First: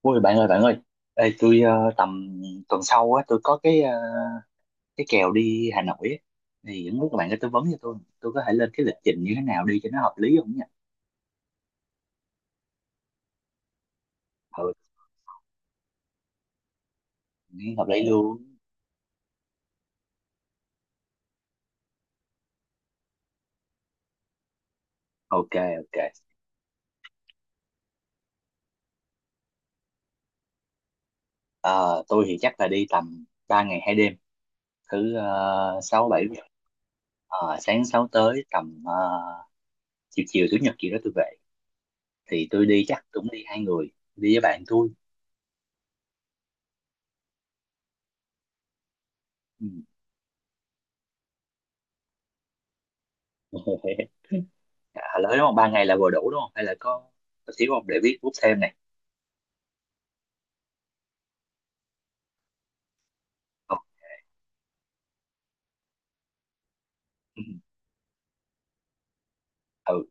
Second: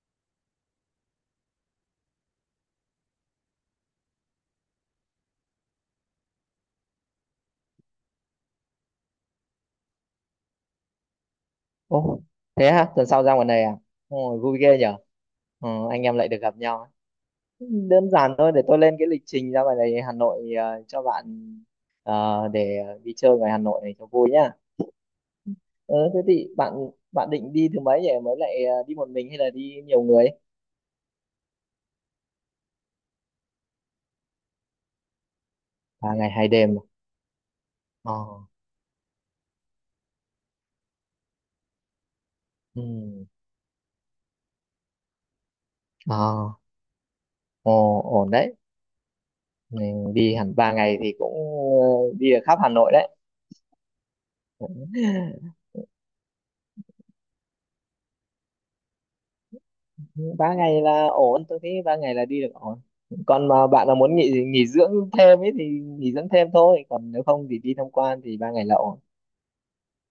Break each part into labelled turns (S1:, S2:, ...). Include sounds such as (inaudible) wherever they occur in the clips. S1: Ôi bạn ơi, bạn ơi! Ê, tôi tầm tuần sau á tôi có cái kèo đi Hà Nội á, thì không biết các bạn có tư vấn cho tôi có thể lên cái lịch trình như thế nào đi cho nó hợp lý không nhỉ?
S2: Ồ, thế hả? Tuần sau ra ngoài này à? Ồ, vui
S1: Ừ,
S2: ghê nhở? Ờ, anh em lại được gặp nhau. Ấy.
S1: nghe hợp lý
S2: Đơn giản
S1: luôn.
S2: thôi, để tôi lên cái lịch trình ra ngoài này Hà Nội cho bạn để đi chơi ngoài Hà Nội này cho vui nhá.
S1: Ok ok.
S2: Ừ, thế thì bạn bạn định đi thứ mấy nhỉ? Mới lại đi một mình hay là đi nhiều người?
S1: Ờ, tôi thì chắc là đi tầm 3 ngày hai đêm, thứ sáu
S2: Ba
S1: bảy.
S2: ngày hai đêm. À?
S1: Ờ, sáng sáu
S2: Ờ,
S1: tới tầm chiều chiều chủ nhật gì đó tôi về, thì tôi đi chắc
S2: ừ,
S1: cũng đi hai người, đi với bạn tôi.
S2: ờ, ồ, ổn đấy.
S1: Ừ.
S2: Mình đi hẳn ba ngày thì cũng ờ, đi được khắp Hà Nội đấy.
S1: (laughs) À, lỡ đúng
S2: (laughs)
S1: không? Ba ngày là vừa đủ đúng không? Hay là có xíu không để viết bút thêm này.
S2: Ba ngày là ổn, tôi thấy ba ngày là đi được ổn. Còn mà
S1: Ok.
S2: bạn là muốn nghỉ nghỉ dưỡng thêm ấy thì nghỉ dưỡng thêm thôi, còn nếu
S1: Ừ.
S2: không thì đi tham quan thì ba ngày là ổn.
S1: Ừ,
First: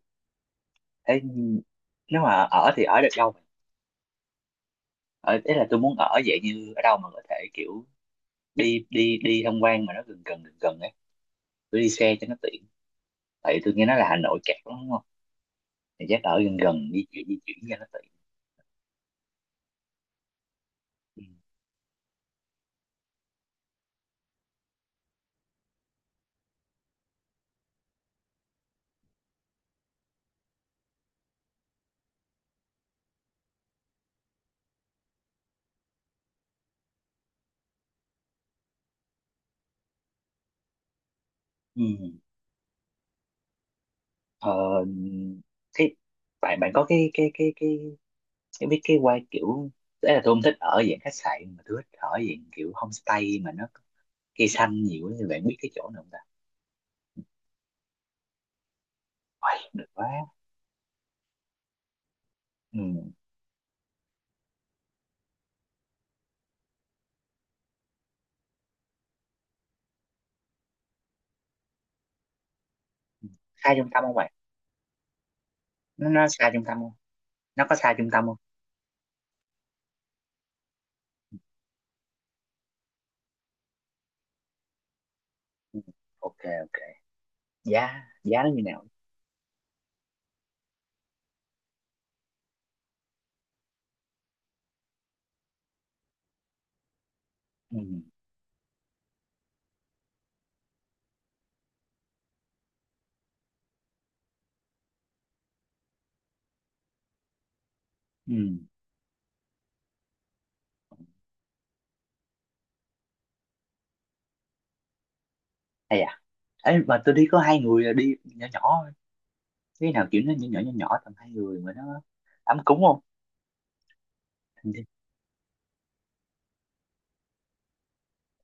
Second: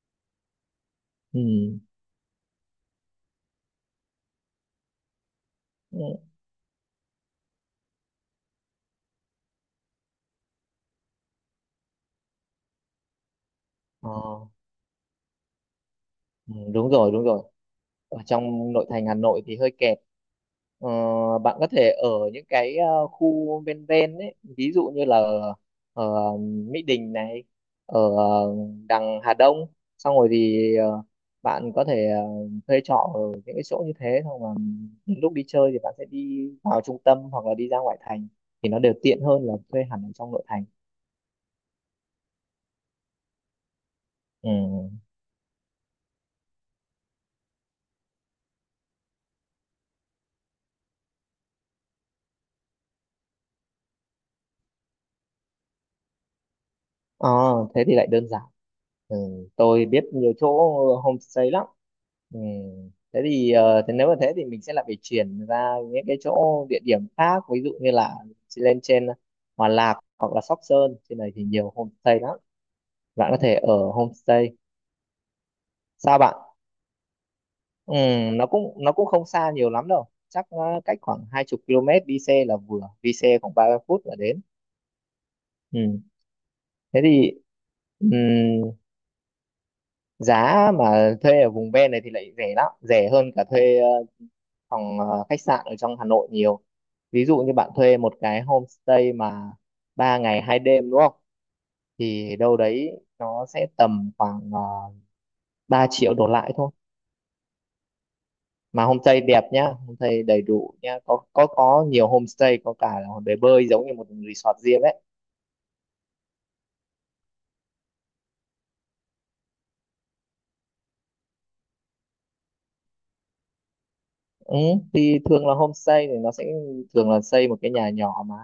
S1: thế
S2: Ừ.
S1: nếu mà ở thì ở được đâu vậy? Ở thế là tôi muốn
S2: Ừ.
S1: ở vậy, như ở đâu mà có thể kiểu đi đi đi tham quan mà nó gần gần ấy, tôi đi xe cho nó tiện, tại vì tôi nghe nói là
S2: Ờ,
S1: Hà Nội kẹt lắm đúng không, thì chắc ở
S2: ừ,
S1: gần
S2: đúng
S1: gần
S2: rồi, đúng
S1: di
S2: rồi,
S1: chuyển cho nó tiện.
S2: ở trong nội thành Hà Nội thì hơi kẹt. Ờ,
S1: Ừ.
S2: bạn có thể ở những cái khu ven ven ấy, ví dụ như là ở Mỹ Đình này, ở đằng Hà Đông, xong rồi thì bạn có thể thuê trọ ở những cái chỗ như thế, xong mà những lúc đi chơi thì bạn sẽ đi vào trung tâm hoặc là đi ra ngoại thành thì nó đều tiện hơn là thuê hẳn ở trong nội thành.
S1: Ừ.
S2: Ừ.
S1: Ờ, thế bạn, bạn có cái cái biết cái quay kiểu đấy, là tôi không thích ở dạng khách sạn mà tôi thích ở dạng kiểu homestay mà nó cây xanh nhiều ấy. Thì bạn biết cái chỗ nào không ta?
S2: Ờ, thế thì lại đơn giản. Ừ,
S1: Uầy,
S2: tôi
S1: được
S2: biết
S1: quá.
S2: nhiều chỗ homestay lắm. Ừ,
S1: Ừ.
S2: thế thì thế nếu mà thế thì mình sẽ lại phải chuyển ra những cái chỗ địa điểm khác, ví dụ như là lên trên Hòa Lạc hoặc là Sóc Sơn, trên này thì nhiều homestay lắm. Bạn có thể
S1: Hai
S2: ở
S1: trung tâm không bạn?
S2: homestay.
S1: nó
S2: Sao
S1: nó
S2: bạn?
S1: xa trung tâm không? Nó có
S2: Ừ,
S1: xa trung tâm không?
S2: nó cũng không xa nhiều lắm đâu. Chắc cách khoảng 20 km đi xe là vừa, đi xe khoảng 30 phút là đến.
S1: Ừ.
S2: Ừ,
S1: Ok ok.
S2: thế thì
S1: Giá
S2: ừ,
S1: giá nó như nào?
S2: giá mà thuê ở vùng ven này thì lại rẻ lắm, rẻ hơn cả thuê phòng khách sạn ở trong Hà Nội nhiều. Ví dụ như bạn
S1: Ừ.
S2: thuê một cái homestay mà ba ngày hai đêm đúng không, thì đâu đấy nó sẽ tầm khoảng uh, 3 triệu đổ lại thôi,
S1: Ừ.
S2: mà homestay đẹp nhá, homestay đầy đủ nhá, có nhiều homestay, có cả là bể bơi giống như một resort riêng đấy.
S1: Hay à. Ấy mà tôi đi có hai người là đi nhỏ nhỏ thôi. Cái nào kiểu nó nhỏ nhỏ tầm hai người mà nó ấm cúng không?
S2: Ừ,
S1: Ừ.
S2: thì thường là homestay thì nó sẽ thường là xây một cái nhà nhỏ, mà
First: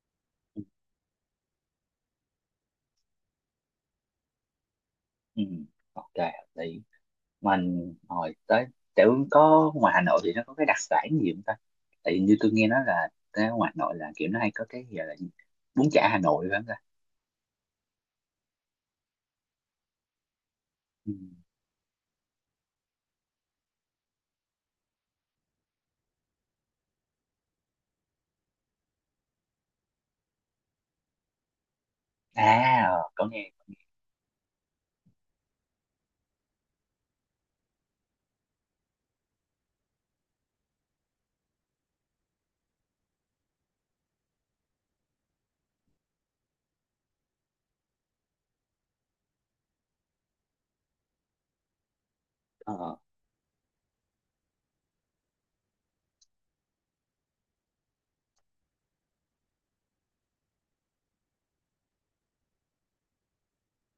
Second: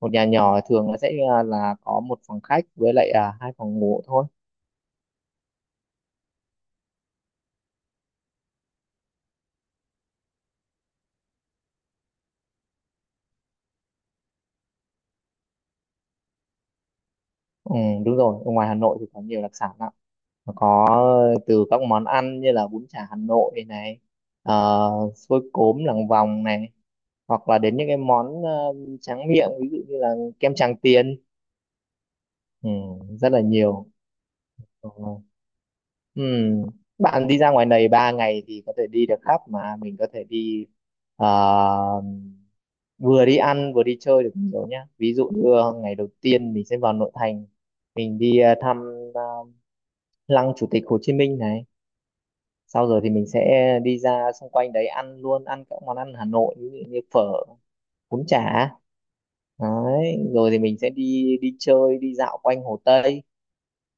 S2: một nhà nhỏ thường là sẽ là có một phòng khách với lại hai phòng ngủ thôi.
S1: Ừ. Ok, thì mình hồi tới, kiểu có ngoài Hà Nội thì nó có cái đặc sản gì không ta? Tại như tôi nghe nói là cái ngoài Hà Nội là kiểu nó hay có cái gì là gì? Bún chả Hà Nội phải không ta?
S2: Ừ, đúng rồi, ở ngoài Hà Nội thì có nhiều đặc sản lắm. Nó có
S1: Ừ.
S2: từ các món ăn như là bún chả Hà Nội này, ờ, xôi cốm làng vòng này, hoặc là đến những cái món tráng miệng, ví dụ như là kem Tràng Tiền. Ừ,
S1: À, ờ, có
S2: rất là
S1: nghe.
S2: nhiều. Ờ, ừ. Bạn đi ra ngoài này 3 ngày thì có thể đi được khắp, mà mình có thể đi ờ, vừa đi ăn vừa đi chơi được nhiều nhá. Ví dụ, ừ, như ngày đầu tiên mình sẽ vào nội thành, mình đi thăm ờ, lăng Chủ tịch Hồ Chí Minh này, sau
S1: ờ
S2: rồi thì mình sẽ đi ra xung quanh đấy ăn luôn, ăn các món ăn Hà Nội ví dụ như phở, bún chả. Đấy rồi thì mình sẽ đi đi chơi đi dạo quanh Hồ Tây.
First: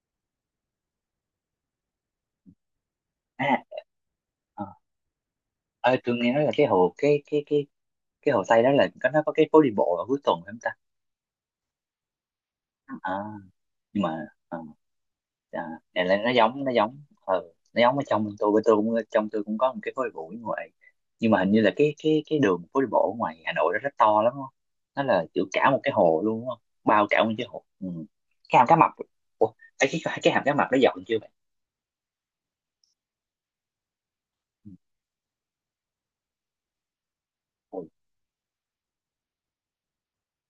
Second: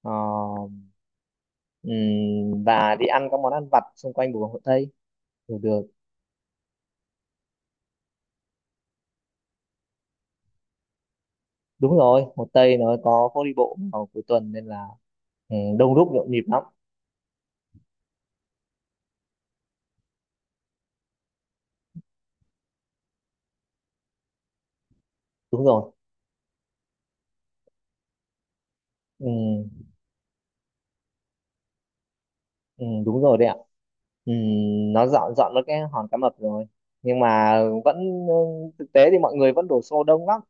S2: Ờ, và đi ăn các
S1: à,
S2: món ăn vặt xung quanh vùng Hồ
S1: ờ,
S2: Tây. Được, được,
S1: Ờ, tôi nghe nói là cái cái hồ Tây đó là có, nó có cái phố đi bộ ở cuối tuần phải không ta?
S2: đúng rồi, Hồ Tây nó
S1: À,
S2: có phố đi bộ
S1: nhưng
S2: vào cuối
S1: mà
S2: tuần nên là, ừ,
S1: à,
S2: đông
S1: này
S2: đúc
S1: là nó
S2: nhộn nhịp
S1: giống,
S2: lắm.
S1: nó giống ở trong tôi, bên tôi cũng, trong tôi cũng có một cái phố đi bộ ở ngoài, nhưng mà hình như là cái đường phố đi bộ ở ngoài Hà Nội đó rất to lắm đúng không? Nó là kiểu
S2: Đúng
S1: cả một cái
S2: rồi.
S1: hồ luôn đúng không? Bao cả một cái hồ. Ừ. Cái hàm cá mập.
S2: Ừ.
S1: Ủa, ấy, cái hàm cá mập nó dọn chưa vậy?
S2: Ừ, đúng rồi đấy ạ. Ừ,
S1: Ừ.
S2: nó dọn dọn nó cái hòn cá mập rồi. Nhưng mà
S1: Ôi,
S2: vẫn thực tế thì mọi người vẫn đổ xô đông lắm.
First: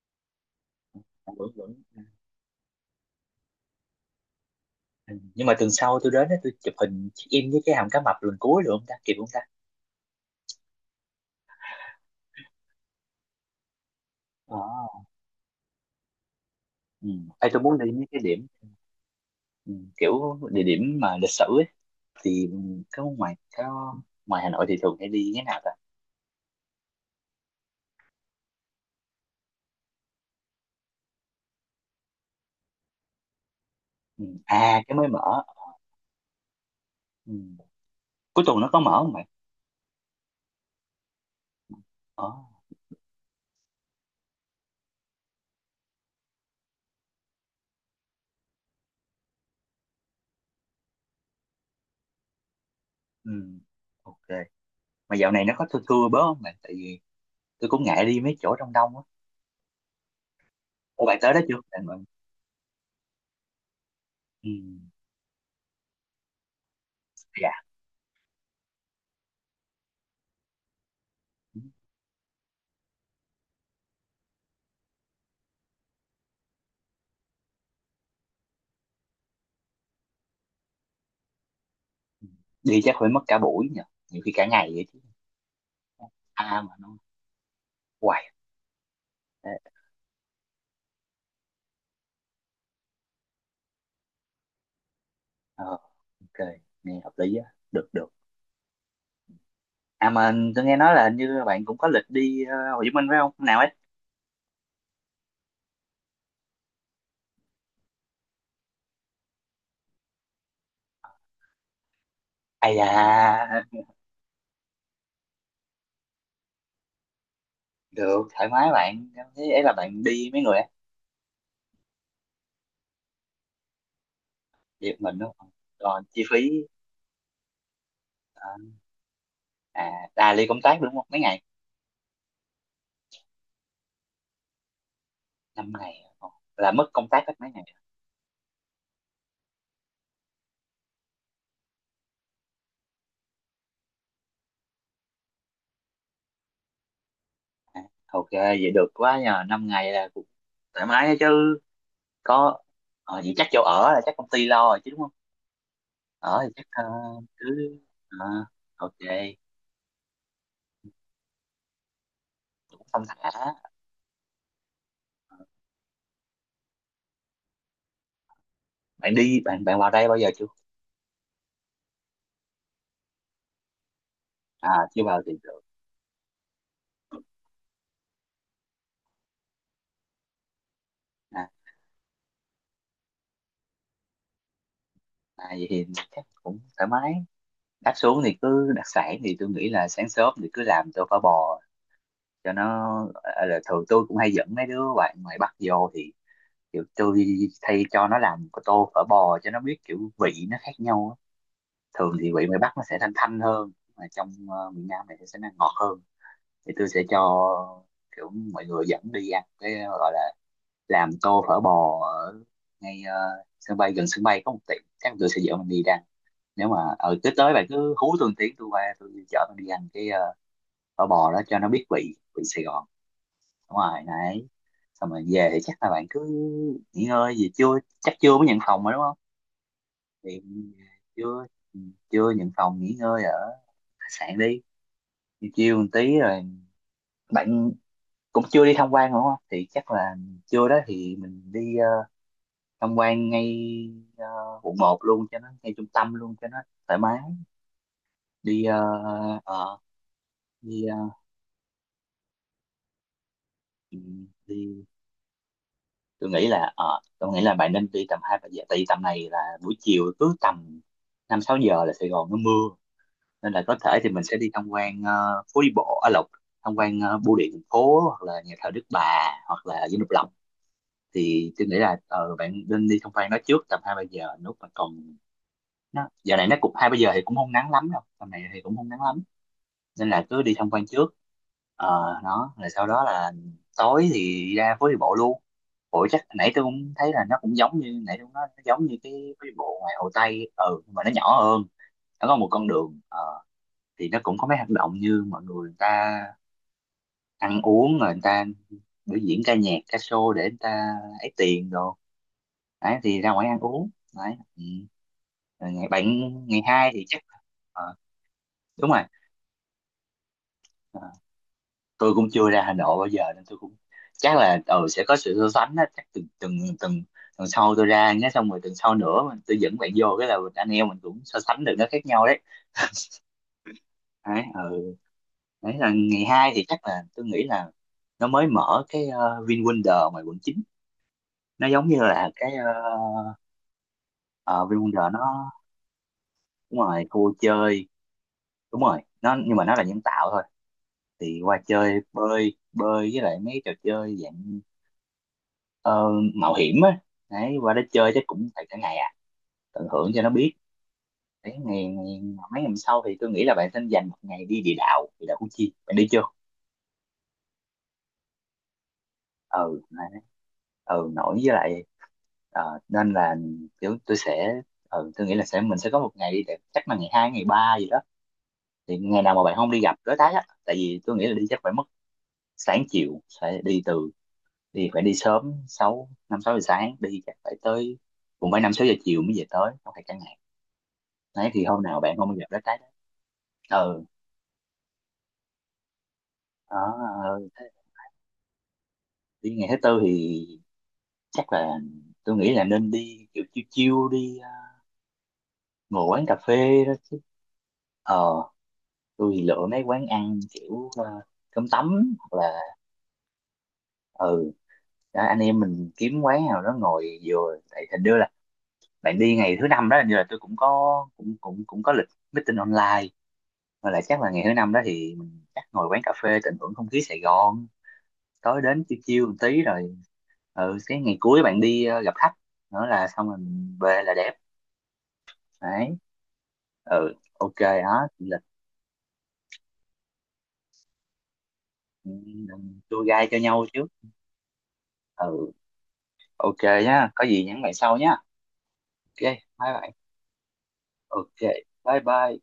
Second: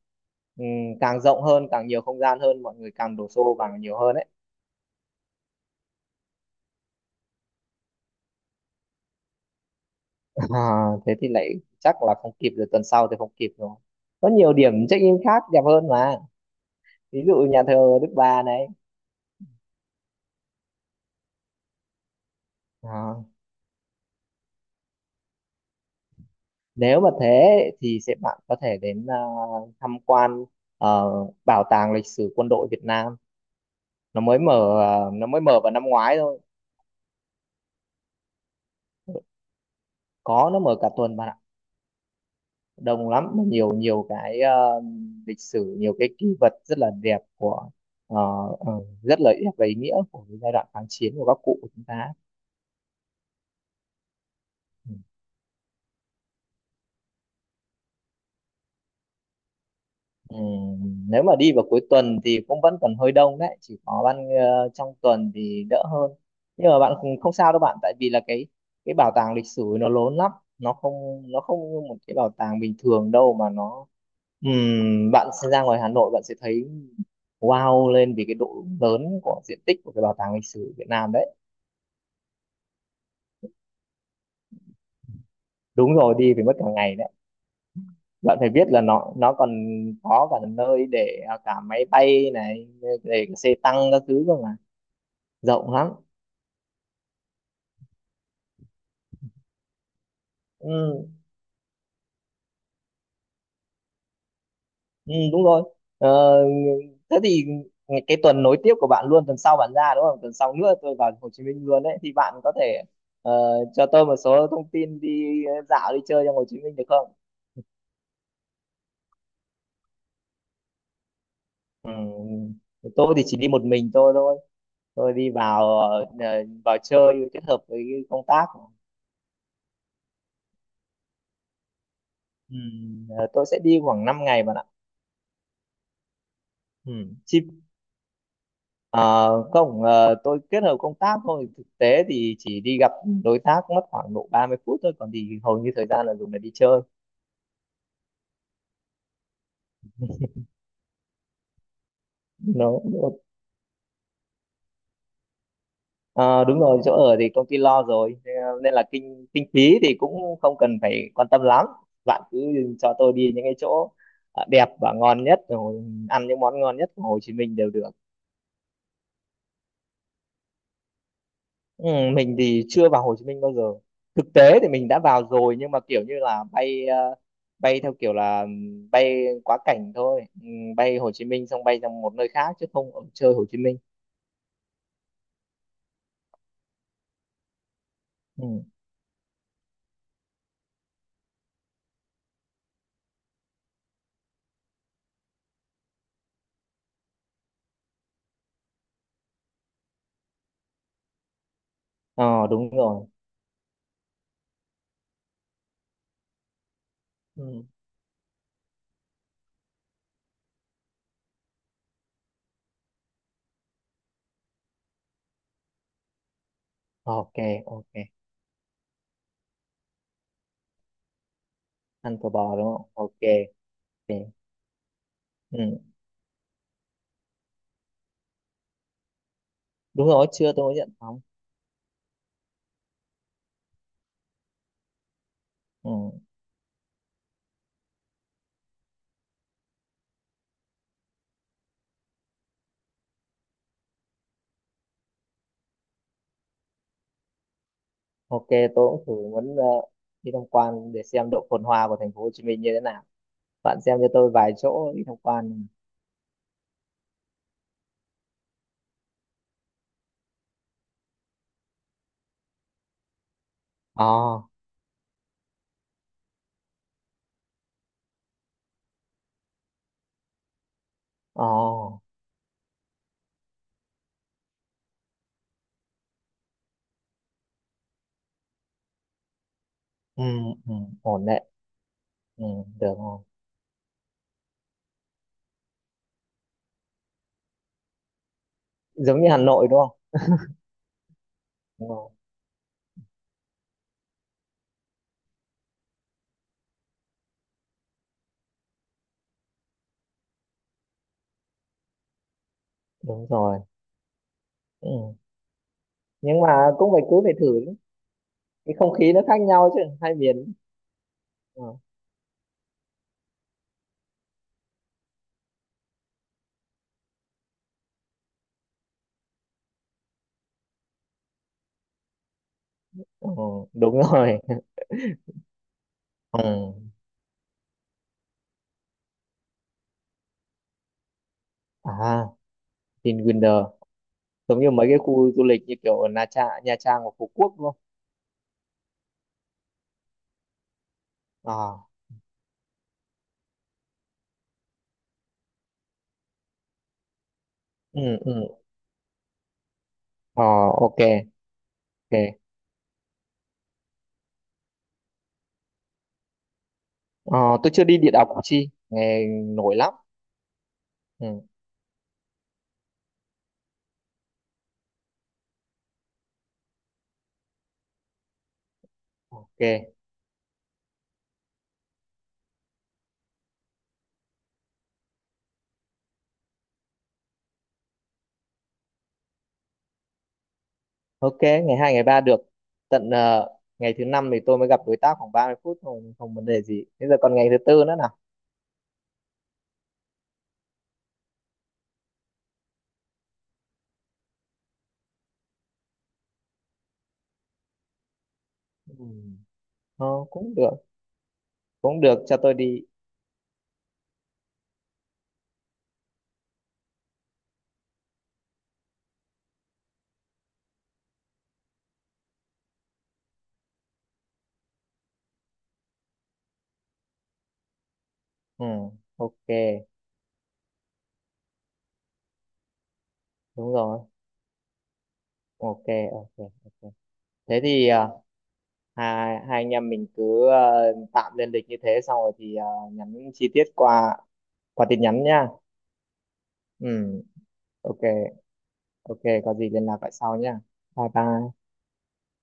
S2: Ừ, càng rộng
S1: vẫn
S2: hơn,
S1: vẫn.
S2: càng nhiều không gian hơn, mọi người càng đổ xô càng nhiều hơn đấy.
S1: Ừ, nhưng mà tuần sau tôi đến á, tôi chụp hình check in với cái hàm cá mập lần cuối được không ta, kịp không ta?
S2: (laughs) À, thế thì lại chắc là không kịp rồi, tuần sau thì không kịp rồi. Có nhiều
S1: Ờ.
S2: điểm check-in khác đẹp hơn mà.
S1: Ừ.
S2: Ví dụ
S1: Ê, tôi
S2: nhà thờ
S1: muốn đi mấy
S2: Đức
S1: cái
S2: Bà
S1: điểm,
S2: này.
S1: ừ, kiểu địa điểm mà lịch sử ấy, thì có
S2: À,
S1: ngoài có, ngoài Hà Nội thì thường hay đi cái nào ta?
S2: nếu mà thế thì sẽ bạn có thể đến, à, tham quan ờ, bảo tàng lịch sử quân đội Việt Nam. Nó
S1: Ừ.
S2: mới mở,
S1: À cái mới
S2: à, nó mới
S1: mở.
S2: mở vào năm ngoái thôi.
S1: Ừ. Cuối tuần nó có mở không mày?
S2: Có, nó mở cả tuần bạn ạ.
S1: Ờ.
S2: Đông lắm, mà nhiều nhiều cái lịch sử, nhiều cái kỷ vật rất là đẹp của ờ, ờ, rất là đẹp và ý nghĩa của cái giai đoạn kháng chiến của các cụ của chúng ta.
S1: Ừ. Ok,
S2: Ừ.
S1: mà dạo này nó có thưa thưa bớt không mày, tại vì tôi cũng ngại đi mấy chỗ đông đông á.
S2: Ừ,
S1: Ủa bạn
S2: nếu
S1: tới
S2: mà
S1: đó
S2: đi
S1: chưa
S2: vào cuối
S1: bạn, bạn.
S2: tuần thì cũng vẫn còn hơi đông đấy, chỉ có
S1: Ừ.
S2: trong tuần thì đỡ hơn. Nhưng mà bạn không không
S1: Dạ.
S2: sao đâu bạn, tại vì là cái bảo tàng lịch sử nó lớn lắm. nó không nó
S1: Ừ.
S2: không như một cái bảo tàng bình thường đâu, mà nó, bạn sẽ ra ngoài Hà Nội bạn sẽ thấy wow lên vì cái độ lớn của diện tích của cái bảo tàng lịch sử Việt Nam đấy.
S1: Đi chắc phải mất cả buổi nhỉ, nhiều khi cả ngày vậy chứ.
S2: Đúng rồi, đi phải mất
S1: À
S2: cả
S1: mà nó
S2: ngày đấy.
S1: hoài.
S2: Bạn phải biết là nó còn có cả nơi để, à, cả máy bay này, để cả xe tăng các thứ cơ mà
S1: Ờ,
S2: rộng lắm.
S1: ok, nghe hợp lý á, được được. À mà tôi nghe nói là
S2: Ừ,
S1: hình như bạn cũng có lịch đi Hồ Chí Minh phải không? Hôm nào ấy?
S2: ừ, đúng rồi, ờ, thế thì cái tuần nối tiếp của bạn luôn, tuần sau bạn ra đúng không, tuần sau nữa tôi vào Hồ Chí Minh luôn đấy, thì bạn có
S1: À
S2: thể ờ,
S1: dạ,
S2: cho
S1: (laughs)
S2: tôi một số thông tin đi dạo đi chơi trong Hồ Chí Minh được không?
S1: được, thoải mái bạn. Thế ấy là bạn đi mấy người á?
S2: Ừ, tôi thì chỉ đi một mình tôi thôi.
S1: Đi một
S2: Tôi
S1: mình
S2: đi
S1: đúng không?
S2: vào
S1: Còn
S2: ờ,
S1: chi phí.
S2: vào chơi kết hợp với cái công tác.
S1: Ờ, à, à đi công tác đúng không? Mấy ngày?
S2: Ừ, tôi sẽ đi khoảng 5 ngày bạn ạ.
S1: Năm ngày. Ờ, là mất
S2: Ừ.
S1: công tác hết
S2: Chi,
S1: mấy ngày.
S2: ờ, không, tôi kết hợp công tác thôi, thực tế thì chỉ đi gặp đối tác mất khoảng độ 30 phút thôi, còn thì hầu như thời gian là dùng để đi chơi.
S1: À, à, ok, vậy được quá nhờ. Năm ngày là cũng thoải mái đó chứ. Có.
S2: nó
S1: Ờ, vậy chắc chỗ ở là chắc công ty lo rồi chứ đúng không? Ở
S2: ờ,
S1: thì
S2: đúng
S1: chắc
S2: rồi, chỗ ở thì công ty
S1: cứ.
S2: lo rồi.
S1: ờ,
S2: Thế nên là
S1: ok,
S2: kinh kinh phí thì cũng không cần phải quan tâm lắm. Bạn cứ
S1: cũng
S2: cho
S1: thông
S2: tôi
S1: thả.
S2: đi những cái chỗ đẹp và ngon nhất rồi, ăn những món ngon nhất của Hồ Chí Minh đều được.
S1: Bạn đi, bạn bạn vào đây bao giờ chưa?
S2: Ừ, mình thì chưa vào Hồ Chí Minh bao giờ. Thực tế thì
S1: À,
S2: mình đã
S1: chưa vào
S2: vào
S1: thì
S2: rồi,
S1: được.
S2: nhưng mà kiểu như là bay theo kiểu là bay quá cảnh thôi. Bay Hồ Chí Minh
S1: À,
S2: xong bay sang một nơi khác chứ không ở chơi Hồ Chí Minh.
S1: à, vậy thì chắc cũng thoải mái, đặt xuống thì
S2: Ừ.
S1: cứ đặc sản thì tôi nghĩ là sáng sớm thì cứ làm tô phở bò cho nó, à, là thường tôi cũng hay dẫn mấy đứa bạn ngoài Bắc vô thì kiểu tôi thay cho nó làm cái tô phở bò cho nó biết kiểu vị nó khác nhau á. Thường thì vị
S2: Ờ,
S1: ngoài
S2: đúng
S1: Bắc nó sẽ
S2: rồi.
S1: thanh thanh hơn, mà trong miền Nam này sẽ nó ngọt hơn, thì tôi sẽ
S2: Ừ.
S1: cho kiểu mọi người dẫn đi ăn cái gọi là làm tô phở bò ở ngay sân bay, gần sân bay có một tiệm, chắc tôi sẽ dẫn mình đi ra. Nếu mà ở tới
S2: Ok,
S1: tới bạn
S2: ok.
S1: cứ hú tôi một tiếng, tôi qua tôi chở bạn đi ăn phở bò đó cho nó biết vị
S2: Ăn phở
S1: vị
S2: bò
S1: Sài
S2: đúng
S1: Gòn.
S2: không? Ok.
S1: Đúng rồi
S2: Ok.
S1: này. Xong rồi về thì
S2: Ừ.
S1: chắc là bạn cứ nghỉ ngơi gì chưa, chắc chưa, mới nhận phòng mà đúng không,
S2: Đúng rồi,
S1: thì ừ,
S2: chưa, tôi mới nhận phòng.
S1: chưa, ừ, chưa nhận phòng, nghỉ ngơi ở khách sạn đi, chiều chiều một
S2: Ừ.
S1: tí rồi bạn cũng chưa đi tham quan đúng không, thì chắc là trưa đó thì mình đi tham quan ngay ờ, quận một luôn, cho nó ngay trung tâm luôn cho nó thoải mái.
S2: Ok,
S1: đi ờ,
S2: tôi cũng thử muốn
S1: ờ,
S2: đi tham
S1: đi
S2: quan
S1: ờ,
S2: để xem độ phồn hoa của thành phố Hồ Chí Minh như thế nào. Bạn
S1: ừ,
S2: xem cho tôi vài
S1: Đi,
S2: chỗ đi tham quan.
S1: tôi nghĩ là ờ, tôi nghĩ là bạn nên đi tầm hai ba giờ, tại vì tầm này là buổi chiều, cứ tầm năm sáu giờ là Sài Gòn nó mưa, nên là có thể thì mình sẽ
S2: Ồ.
S1: đi tham quan phố đi bộ ở Lộc, tham quan bưu điện thành phố hoặc là nhà thờ Đức Bà, hoặc là Dinh Độc Lập. Thì tôi nghĩ là
S2: Ồ.
S1: bạn nên đi tham quan nó trước tầm hai ba giờ lúc mà còn, nó giờ này nó cũng hai ba giờ thì cũng không nắng lắm đâu, tầm này thì cũng không nắng lắm, nên
S2: Ừ,
S1: là cứ đi tham
S2: ừ,
S1: quan trước.
S2: ổn đấy.
S1: Ờ,
S2: Ừ,
S1: đó rồi sau
S2: được
S1: đó
S2: rồi,
S1: là tối thì ra phố đi bộ luôn. Ủa chắc nãy tôi cũng thấy là nó cũng giống như nãy tôi nói, nó giống như
S2: giống như
S1: cái
S2: Hà
S1: phố đi
S2: Nội
S1: bộ
S2: đúng
S1: ngoài
S2: không?
S1: Hồ Tây, ừ, nhưng mà nó nhỏ hơn.
S2: Đúng rồi,
S1: Nó có một con đường thì nó cũng có mấy hoạt động như mọi người, người ta ăn uống rồi người ta biểu diễn ca nhạc ca show để người ta ấy tiền đồ, đấy thì
S2: đúng
S1: ra ngoài ăn
S2: rồi.
S1: uống. Đấy. Ừ.
S2: Ừ.
S1: Rồi ngày bạn,
S2: Nhưng mà
S1: ngày hai
S2: cũng phải
S1: thì
S2: cứ
S1: chắc,
S2: phải thử
S1: ờ,
S2: cái
S1: đúng
S2: không
S1: rồi.
S2: khí nó khác nhau chứ, hai miền.
S1: Ờ,
S2: Ừ.
S1: tôi cũng chưa ra Hà Nội bao giờ nên tôi cũng, chắc là ừ, sẽ có sự so sánh đó, chắc từng từng từng tuần sau tôi ra nhé, xong rồi tuần sau nữa mình tôi dẫn bạn vô, cái là mình- anh em mình cũng so sánh được nó khác nhau đấy.
S2: Ừ, đúng rồi.
S1: Đấy, ừ. Đấy là ngày
S2: (laughs)
S1: hai thì chắc
S2: Ừ.
S1: là tôi nghĩ là nó mới mở cái VinWonder ngoài quận chín, nó giống như
S2: À,
S1: là cái
S2: Vinwonder giống như mấy cái
S1: VinWonder
S2: khu du
S1: nó,
S2: lịch như kiểu ở Nha Trang, Nha
S1: đúng
S2: Trang
S1: rồi
S2: và Phú
S1: khu
S2: Quốc đúng không?
S1: chơi, đúng rồi nó nhưng mà nó là nhân tạo thôi, thì qua
S2: À.
S1: chơi bơi bơi với lại mấy trò chơi dạng ờ, mạo hiểm á. Đấy qua đó
S2: Ừ.
S1: chơi chắc cũng
S2: Ừ.
S1: phải cả ngày à, tận hưởng cho nó
S2: Ờ.
S1: biết.
S2: Ok.
S1: Đấy ngày, ngày
S2: Ok.
S1: mấy, ngày sau thì tôi nghĩ là bạn nên dành một ngày đi địa đạo, địa đạo Củ Chi bạn đi chưa?
S2: Ờ, tôi chưa đi địa đạo Củ Chi, nghe nổi
S1: Ừ
S2: lắm.
S1: đấy. Ừ nổi
S2: Ừ.
S1: với lại, ờ, nên là kiểu tôi sẽ, ừ, tôi nghĩ là sẽ mình sẽ có một ngày đi, để chắc là ngày hai ngày ba gì đó, thì ngày nào mà bạn không đi
S2: Ok.
S1: gặp đối tác á, tại vì tôi nghĩ là đi chắc phải mất sáng chiều, phải đi từ, đi phải đi sớm sáu, năm sáu giờ sáng đi chắc phải tới, cũng phải năm sáu giờ chiều mới về tới, không thể cả ngày.
S2: Ok,
S1: Đấy thì
S2: ngày
S1: hôm
S2: 2
S1: nào
S2: ngày
S1: bạn
S2: 3
S1: không bao
S2: được.
S1: giờ lá trái đó.
S2: Tận ngày
S1: Ừ
S2: thứ năm thì tôi mới gặp đối tác khoảng 30 phút, không, không vấn đề gì.
S1: đó.
S2: Bây giờ còn
S1: Ừ.
S2: ngày thứ
S1: Thế-
S2: tư nữa nào.
S1: đi ngày thứ tư thì chắc là tôi nghĩ là nên đi kiểu chiêu chiêu đi ngồi quán cà phê đó. Ờ
S2: Ừ.
S1: tôi thì lựa mấy quán
S2: Ờ,
S1: ăn kiểu ờ, cơm
S2: cũng
S1: tấm
S2: được,
S1: hoặc
S2: cho tôi
S1: là
S2: đi.
S1: ừ đó, anh em mình kiếm quán nào đó ngồi, vừa tại hình như là bạn đi ngày thứ năm đó, hình như là tôi cũng có cũng cũng cũng có lịch meeting online, và là chắc là ngày thứ năm đó thì mình chắc ngồi quán cà phê tận hưởng không khí Sài Gòn, tối
S2: Ừ,
S1: đến chiêu chiêu một
S2: ok,
S1: tí rồi ừ cái ngày cuối bạn đi gặp khách nữa là xong rồi
S2: đúng
S1: mình
S2: rồi.
S1: về là đẹp.
S2: Ok,
S1: Đấy.
S2: ok, ok.
S1: Ừ ok
S2: Thế thì
S1: đó lịch,
S2: hai anh em mình cứ tạm lên lịch như thế,
S1: ừ,
S2: xong rồi thì
S1: tour guide
S2: nhắn
S1: cho
S2: chi tiết
S1: nhau trước.
S2: qua tin nhắn nha.
S1: Ừ ok nhá,
S2: Ừ,
S1: có gì nhắn lại sau
S2: ok,
S1: nhá. Ok
S2: ok,
S1: bye
S2: có gì liên
S1: bạn.
S2: lạc lại sau nha. Bye
S1: Ok
S2: bye.
S1: bye bye.